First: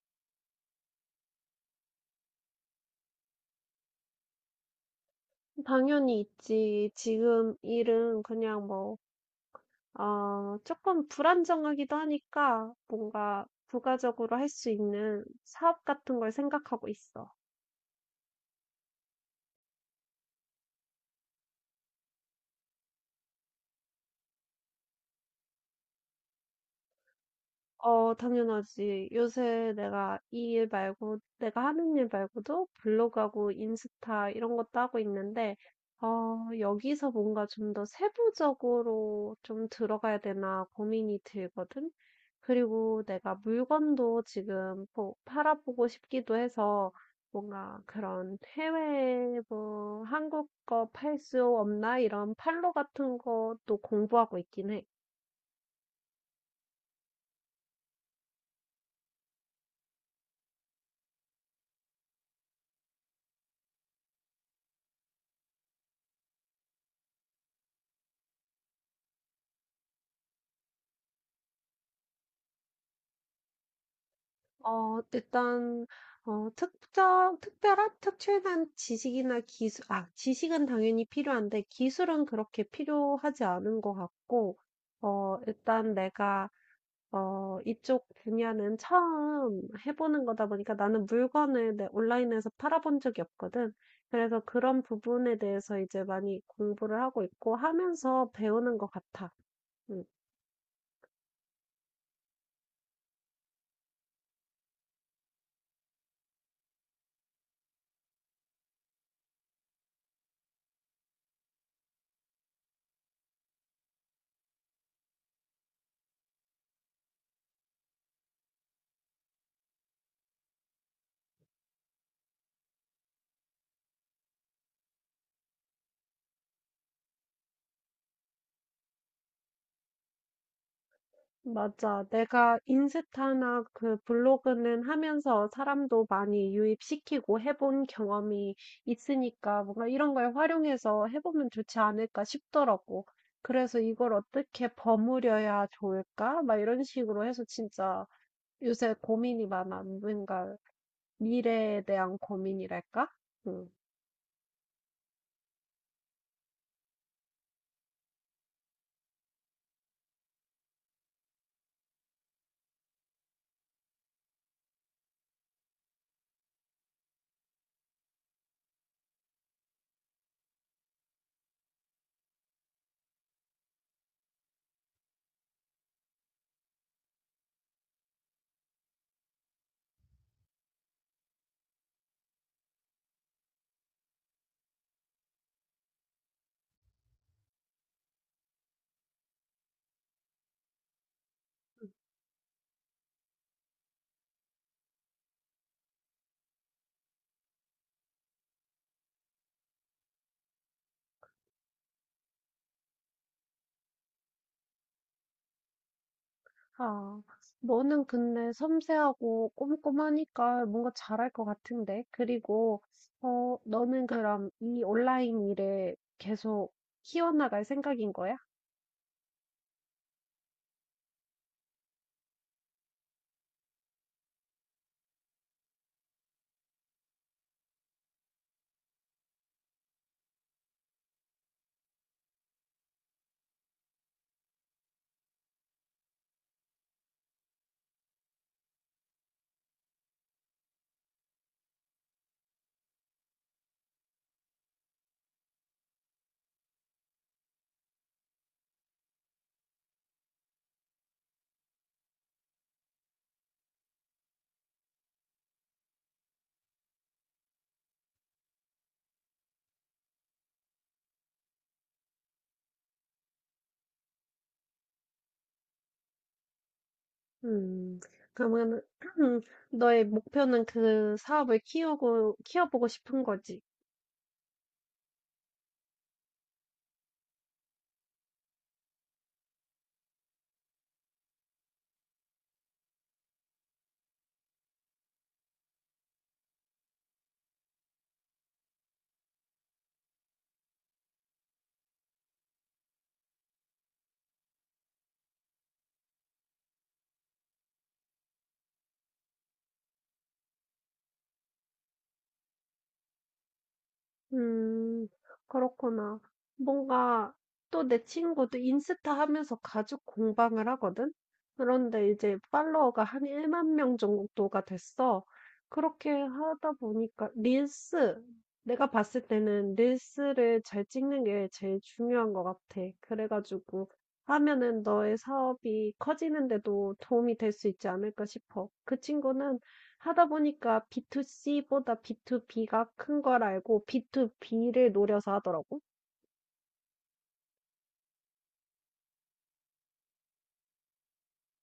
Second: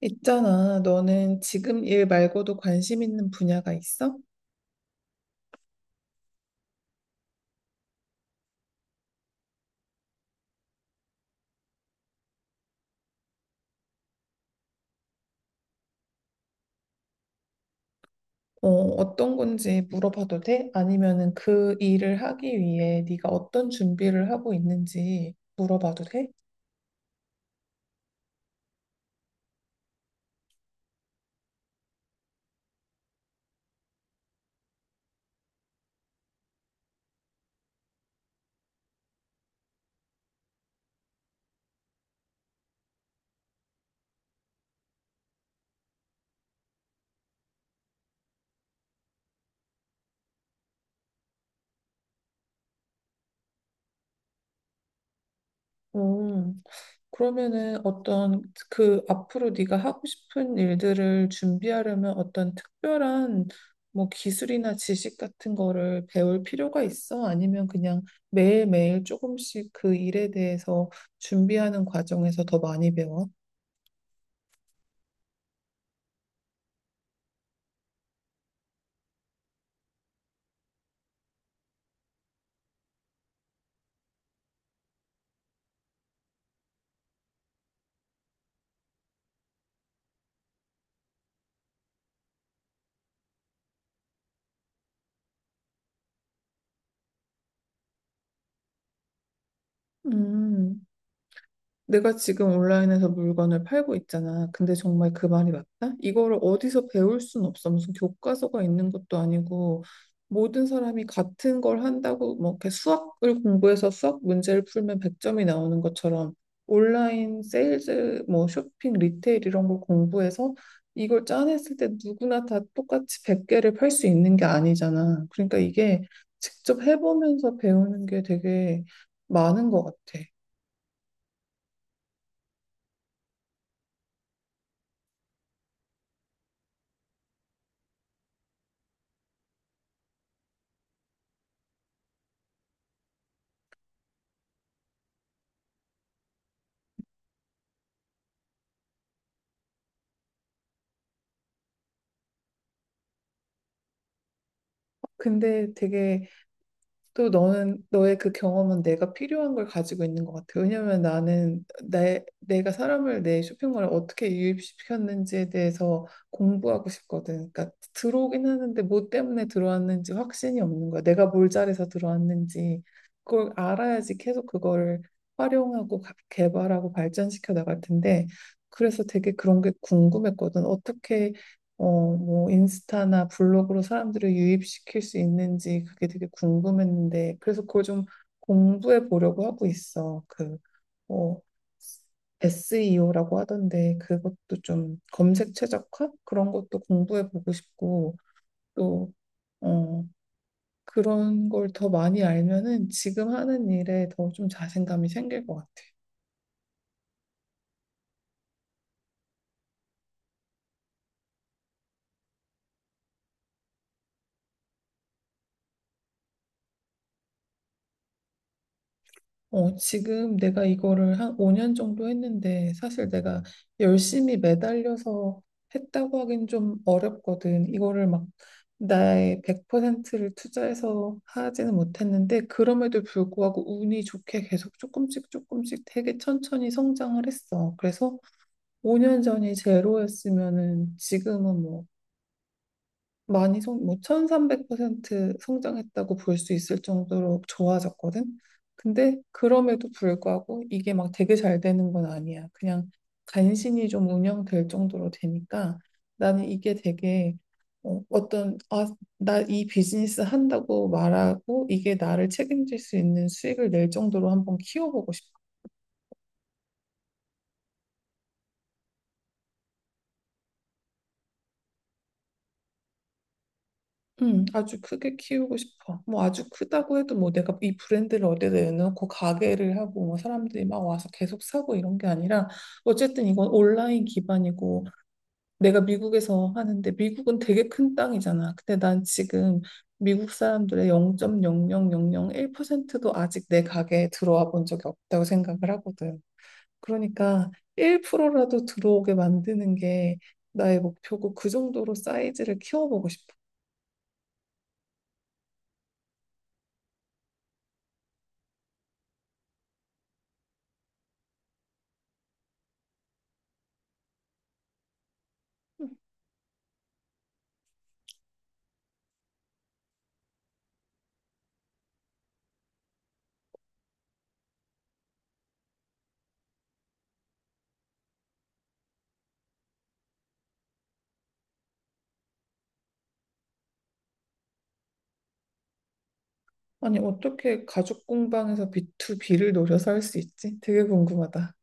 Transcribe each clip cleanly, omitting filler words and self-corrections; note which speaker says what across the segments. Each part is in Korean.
Speaker 1: 있잖아, 너는 지금 일 말고도 관심 있는 분야가 있어?
Speaker 2: 당연히 있지. 지금 일은 그냥 뭐, 조금 불안정하기도 하니까 뭔가 부가적으로 할 수 있는 사업 같은 걸 생각하고 있어.
Speaker 1: 어떤 건지 물어봐도 돼? 아니면은 그 일을 하기 위해 네가 어떤 준비를 하고 있는지 물어봐도 돼?
Speaker 2: 당연하지. 요새 내가 이 일 말고, 내가 하는 일 말고도 블로그하고 인스타 이런 것도 하고 있는데, 여기서 뭔가 좀 더 세부적으로 좀 들어가야 되나 고민이 들거든. 그리고 내가 물건도 지금 팔아보고 싶기도 해서 뭔가 그런 해외 뭐 한국 거 팔 수 없나 이런 팔로 같은 것도 공부하고 있긴 해.
Speaker 1: 음, 그러면은 어떤 그 앞으로 네가 하고 싶은 일들을 준비하려면 어떤 특별한 뭐 기술이나 지식 같은 거를 배울 필요가 있어? 아니면 그냥 매일매일 조금씩 그 일에 대해서 준비하는 과정에서 더 많이 배워?
Speaker 2: 어, 일단 특정 특별한 특출난 지식이나 기술 아, 지식은 당연히 필요한데 기술은 그렇게 필요하지 않은 것 같고 어, 일단 내가 이쪽 분야는 처음 해보는 거다 보니까 나는 물건을 온라인에서 팔아본 적이 없거든. 그래서 그런 부분에 대해서 이제 많이 공부를 하고 있고 하면서 배우는 것 같아. 음.
Speaker 1: 음, 내가 지금 온라인에서 물건을 팔고 있잖아. 근데 정말 그 말이 맞다? 이거를 어디서 배울 순 없어. 무슨 교과서가 있는 것도 아니고 모든 사람이 같은 걸 한다고 뭐 이렇게 수학을 공부해서 수학 문제를 풀면 100점이 나오는 것처럼 온라인 세일즈 뭐 쇼핑 리테일 이런 걸 공부해서 이걸 짜냈을 때 누구나 다 똑같이 100개를 팔 수 있는 게 아니잖아. 그러니까 이게 직접 해보면서 배우는 게 되게 많은 것 같아.
Speaker 2: 맞아. 내가 인스타나 그 블로그는 하면서 사람도 많이 유입시키고 해본 경험이 있으니까 뭔가 이런 걸 활용해서 해보면 좋지 않을까 싶더라고. 그래서 이걸 어떻게 버무려야 좋을까? 막 이런 식으로 해서 진짜 요새 고민이 많아. 뭔가 미래에 대한 고민이랄까? 응.
Speaker 1: 근데 되게 또 너는 너의 그 경험은 내가 필요한 걸 가지고 있는 것 같아. 왜냐면 나는 내가 사람을 내 쇼핑몰에 어떻게 유입시켰는지에 대해서 공부하고 싶거든. 그러니까 들어오긴 하는데 뭐 때문에 들어왔는지 확신이 없는 거야. 내가 뭘 잘해서 들어왔는지 그걸 알아야지 계속 그거를 활용하고 개발하고 발전시켜 나갈 텐데 그래서 되게 그런 게 궁금했거든. 어떻게 인스타나 블로그로 사람들을 유입시킬 수 있는지 그게 되게 궁금했는데, 그래서 그걸 좀 공부해 보려고 하고 있어. 어, SEO라고 하던데, 그것도 좀 검색 최적화? 그런 것도 공부해 보고 싶고, 또, 어, 그런 걸 더 많이 알면은 지금 하는 일에 더 좀 자신감이 생길 것 같아.
Speaker 2: 아, 너는 근데 섬세하고 꼼꼼하니까 뭔가 잘할 것 같은데. 그리고, 너는 그럼 이 온라인 일에 계속 키워나갈 생각인 거야?
Speaker 1: 어, 지금 내가 이거를 한 5년 정도 했는데 사실 내가 열심히 매달려서 했다고 하긴 좀 어렵거든. 이거를 막 나의 100%를 투자해서 하지는 못했는데 그럼에도 불구하고 운이 좋게 계속 조금씩 조금씩 되게 천천히 성장을 했어. 그래서 5년 전이 제로였으면은 지금은 뭐 1300% 성장했다고 볼 수 있을 정도로 좋아졌거든. 근데 그럼에도 불구하고 이게 막 되게 잘 되는 건 아니야. 그냥 간신히 좀 운영될 정도로 되니까 나는 이게 되게 어, 어떤 아, 나 이 비즈니스 한다고 말하고 이게 나를 책임질 수 있는 수익을 낼 정도로 한번 키워보고 싶어.
Speaker 2: 음, 그러면, 너의 목표는 그 사업을 키우고, 키워보고 싶은 거지.
Speaker 1: 아주 크게 키우고 싶어. 뭐 아주 크다고 해도 뭐 내가 이 브랜드를 어디다 내놓고 가게를 하고 뭐 사람들이 막 와서 계속 사고 이런 게 아니라 어쨌든 이건 온라인 기반이고 내가 미국에서 하는데 미국은 되게 큰 땅이잖아. 근데 난 지금 미국 사람들의 0.00001%도 아직 내 가게에 들어와 본 적이 없다고 생각을 하거든. 그러니까 1%라도 들어오게 만드는 게 나의 목표고 그 정도로 사이즈를 키워보고 싶어.
Speaker 2: 음, 그렇구나. 뭔가 또 내 친구도 인스타 하면서 가죽 공방을 하거든? 그런데 이제 팔로워가 한 1만 명 정도가 됐어. 그렇게 하다 보니까 내가 봤을 때는 릴스를 잘 찍는 게 제일 중요한 것 같아. 그래가지고 하면은 너의 사업이 커지는데도 도움이 될 수 있지 않을까 싶어. 그 친구는 하다 보니까 B2C보다 B2B가 큰 걸 알고 B2B를 노려서 하더라고.
Speaker 1: 아니, 어떻게 가죽 공방에서 B2B를 노려서 할 수 있지? 되게 궁금하다.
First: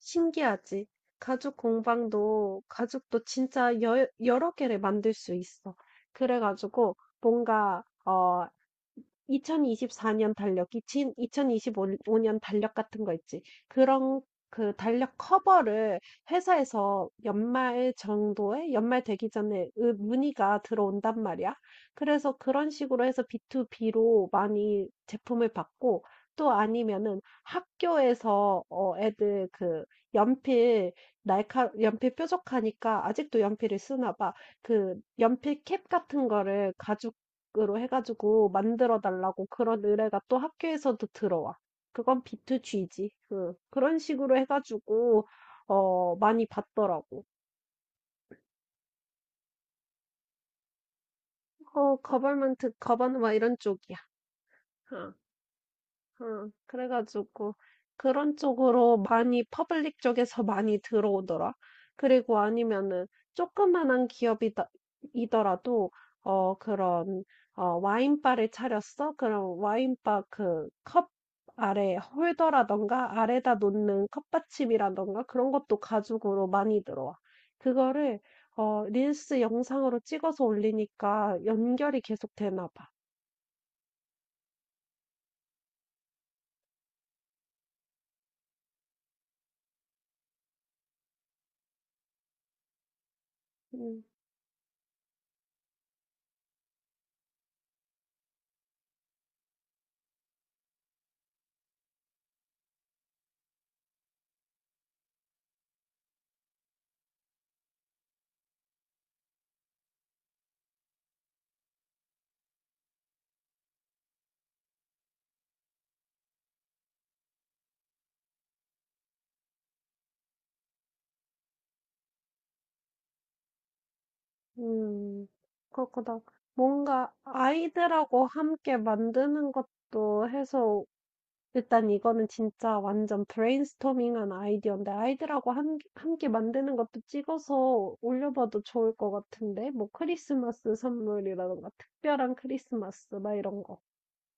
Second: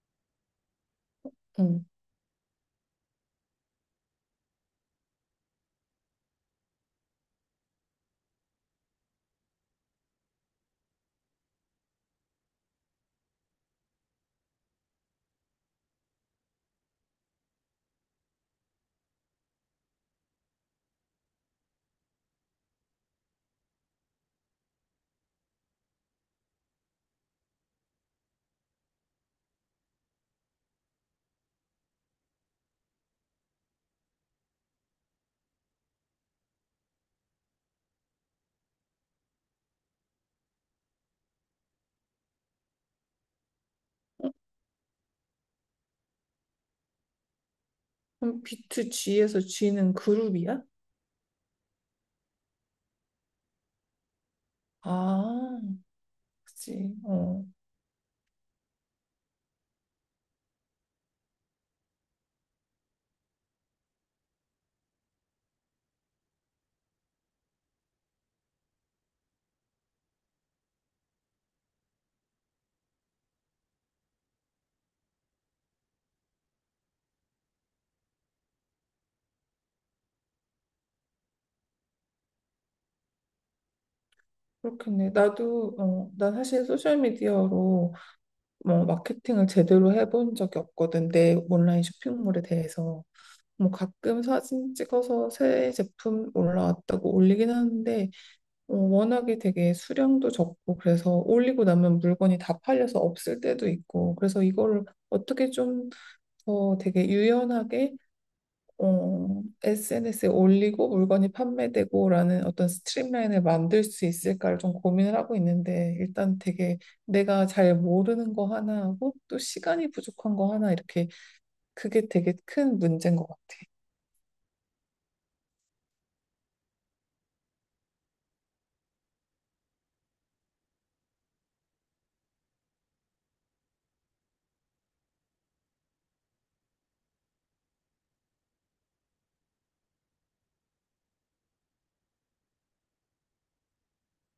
Speaker 2: 신기하지? 가죽
Speaker 1: 응.
Speaker 2: 공방도, 가죽도 진짜 여러 개를 만들 수 있어. 그래가지고 뭔가, 2024년 달력이 진 2025년 달력 같은 거 있지. 그런 그 달력 커버를 회사에서 연말 정도에 연말 되기 전에 으 문의가 들어온단 말이야. 그래서 그런 식으로 해서 B2B로 많이 제품을 받고 또 아니면은 학교에서 어 애들 그 연필 날카 연필 뾰족하니까 아직도 연필을 쓰나 봐. 그 연필 캡 같은 거를 가지고 으로 해가지고 만들어 달라고 그런 의뢰가 또 학교에서도 들어와. 그건 B2G지. 그, 그런
Speaker 1: 어?
Speaker 2: 식으로 해가지고, 많이 받더라고.
Speaker 1: 그럼 B2G에서 G는 그룹이야?
Speaker 2: 어, 거벌먼트, 거버너 이런 쪽이야. 어.
Speaker 1: 아,
Speaker 2: 응,
Speaker 1: 그치. 어,
Speaker 2: 그래가지고 그런 쪽으로 많이 퍼블릭 쪽에서 많이 들어오더라. 그리고 아니면은 조그만한 기업이다 이더라도 어 그런 어 와인바를 차렸어? 그럼 와인바 그 컵 아래 홀더라던가 아래다 놓는 컵받침이라던가 그런 것도 가죽으로 많이 들어와. 그거를 어 릴스 영상으로 찍어서 올리니까 연결이 계속 되나 봐.
Speaker 1: 그렇겠네. 난 사실 소셜미디어로 뭐 마케팅을 제대로 해본 적이 없거든. 내 온라인 쇼핑몰에 대해서. 뭐
Speaker 2: 음.
Speaker 1: 가끔 사진 찍어서 새 제품 올라왔다고 올리긴 하는데, 어, 워낙에 되게 수량도 적고 그래서 올리고 나면 물건이 다 팔려서 없을 때도 있고 그래서 이거를 어떻게 좀 더 되게 유연하게 어, SNS에 올리고 물건이 판매되고라는 어떤 스트림라인을 만들 수 있을까를 좀 고민을 하고 있는데 일단 되게 내가 잘 모르는 거 하나하고 또 시간이 부족한 거 하나 이렇게 그게 되게 큰 문제인 것 같아.
Speaker 2: 음, 그렇구나. 뭔가 아이들하고 함께 만드는 것도 해서, 일단 이거는 진짜 완전 브레인스토밍한 아이디어인데, 아이들하고 함께 만드는 것도 찍어서 올려봐도 좋을 것 같은데, 뭐 크리스마스 선물이라던가, 특별한 크리스마스, 막 이런 거.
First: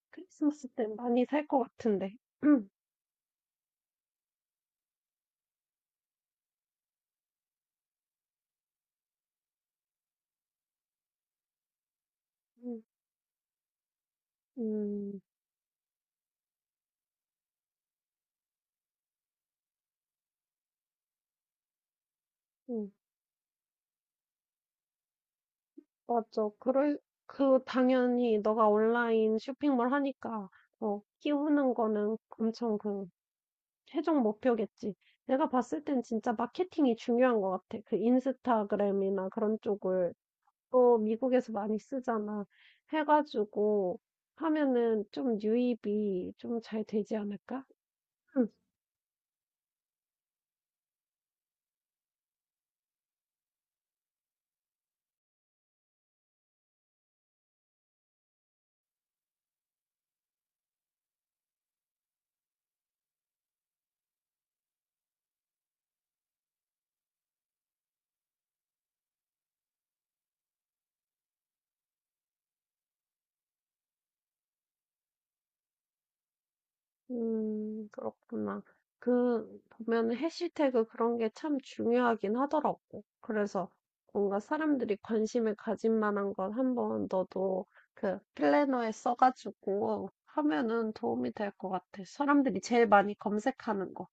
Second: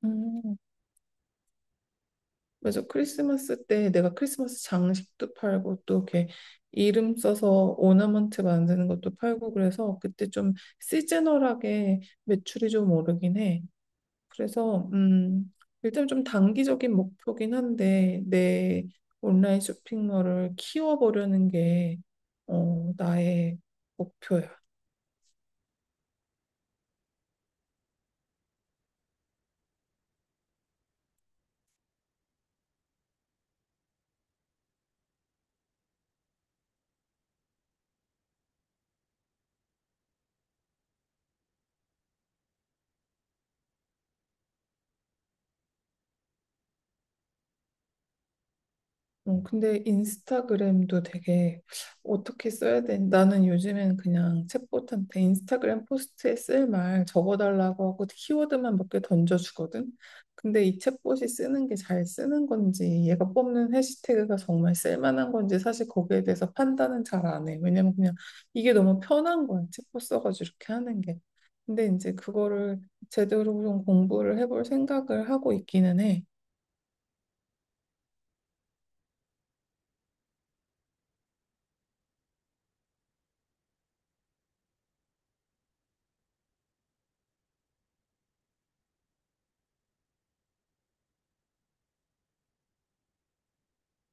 Speaker 1: 음.
Speaker 2: 크리스마스 때 많이 살 것 같은데.
Speaker 1: 맞아. 크리스마스 때 내가 크리스마스 장식도 팔고 또 이렇게 이름 써서 오너먼트 만드는 것도 팔고 그래서 그때 좀 시즈널하게 매출이
Speaker 2: 음,
Speaker 1: 좀 오르긴 해. 그래서
Speaker 2: 음,
Speaker 1: 일단 좀 단기적인 목표긴 한데 내 온라인 쇼핑몰을 키워보려는 게
Speaker 2: 음.
Speaker 1: 어, 나의 목표야.
Speaker 2: 맞죠. 그럴, 그, 당연히 너가 온라인 쇼핑몰 하니까, 키우는 거는 엄청 그, 최종 목표겠지. 내가 봤을 땐 진짜 마케팅이 중요한 것 같아. 그 인스타그램이나 그런 쪽을 또 미국에서 많이 쓰잖아. 해가지고 하면은 좀 유입이 좀 잘 되지 않을까?
Speaker 1: 어, 근데 인스타그램도 되게 어떻게 써야 되는 나는 요즘엔 그냥 챗봇한테 인스타그램 포스트에 쓸 말 적어달라고 하고 키워드만 몇 개 던져주거든. 근데 이 챗봇이 쓰는 게 잘 쓰는 건지 얘가 뽑는 해시태그가 정말 쓸만한 건지 사실 거기에 대해서 판단은 잘 안 해. 왜냐면 그냥 이게 너무 편한 거야. 챗봇 써가지고 이렇게 하는 게. 근데 이제 그거를 제대로 좀 공부를 해볼 생각을 하고 있기는 해.
Speaker 2: 그렇구나. 그 보면은 해시태그 그런 게 참 중요하긴 하더라고. 그래서 뭔가 사람들이 관심을 가질 만한 건 한번 너도 그 플래너에 써 가지고 하면은 도움이 될 것 같아. 사람들이 제일 많이 검색하는 거.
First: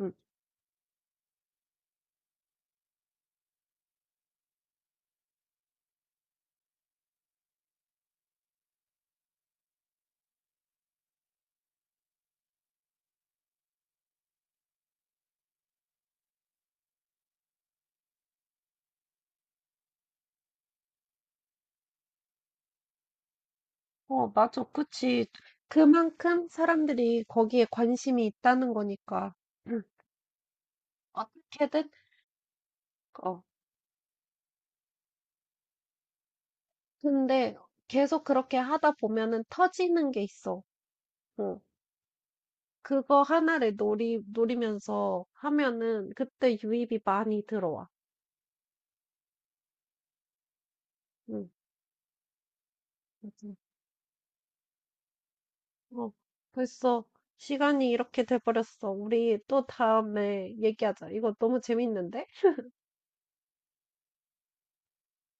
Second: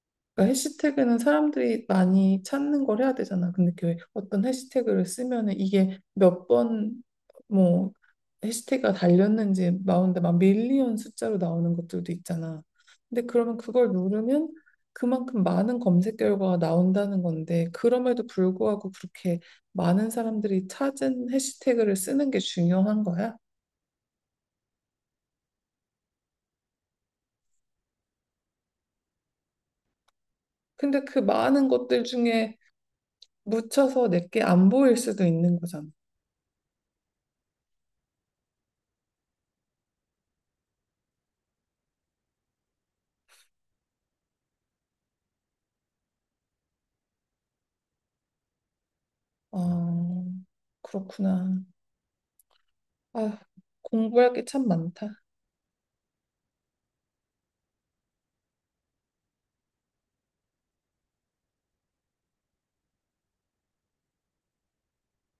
Speaker 2: 음.
Speaker 1: 그러니까 해시태그는 사람들이 많이 찾는 걸 해야 되잖아. 근데 그 어떤 해시태그를 쓰면은 이게 몇 번 뭐 해시태그가 달렸는지 나오는데 막 밀리언 숫자로 나오는 것들도 있잖아. 근데 그러면 그걸 누르면 그만큼 많은 검색 결과가 나온다는 건데 그럼에도 불구하고 그렇게 많은 사람들이 찾은 해시태그를 쓰는 게 중요한 거야.
Speaker 2: 어, 맞아. 그치. 그만큼 사람들이 거기에 관심이 있다는 거니까. 음,
Speaker 1: 근데 그 많은
Speaker 2: 어떻게든,
Speaker 1: 것들 중에
Speaker 2: 어.
Speaker 1: 묻혀서 내게 안 보일 수도 있는 거잖아.
Speaker 2: 근데 계속 그렇게 하다 보면은 터지는 게 있어. 어. 그거 하나를 노리면서 하면은 그때 유입이 많이 들어와.
Speaker 1: 아,
Speaker 2: 응.
Speaker 1: 그렇구나. 아,
Speaker 2: 맞아.
Speaker 1: 공부할 게 참 많다.
Speaker 2: 어, 벌써 시간이 이렇게 돼버렸어. 우리 또 다음에 얘기하자. 이거 너무 재밌는데?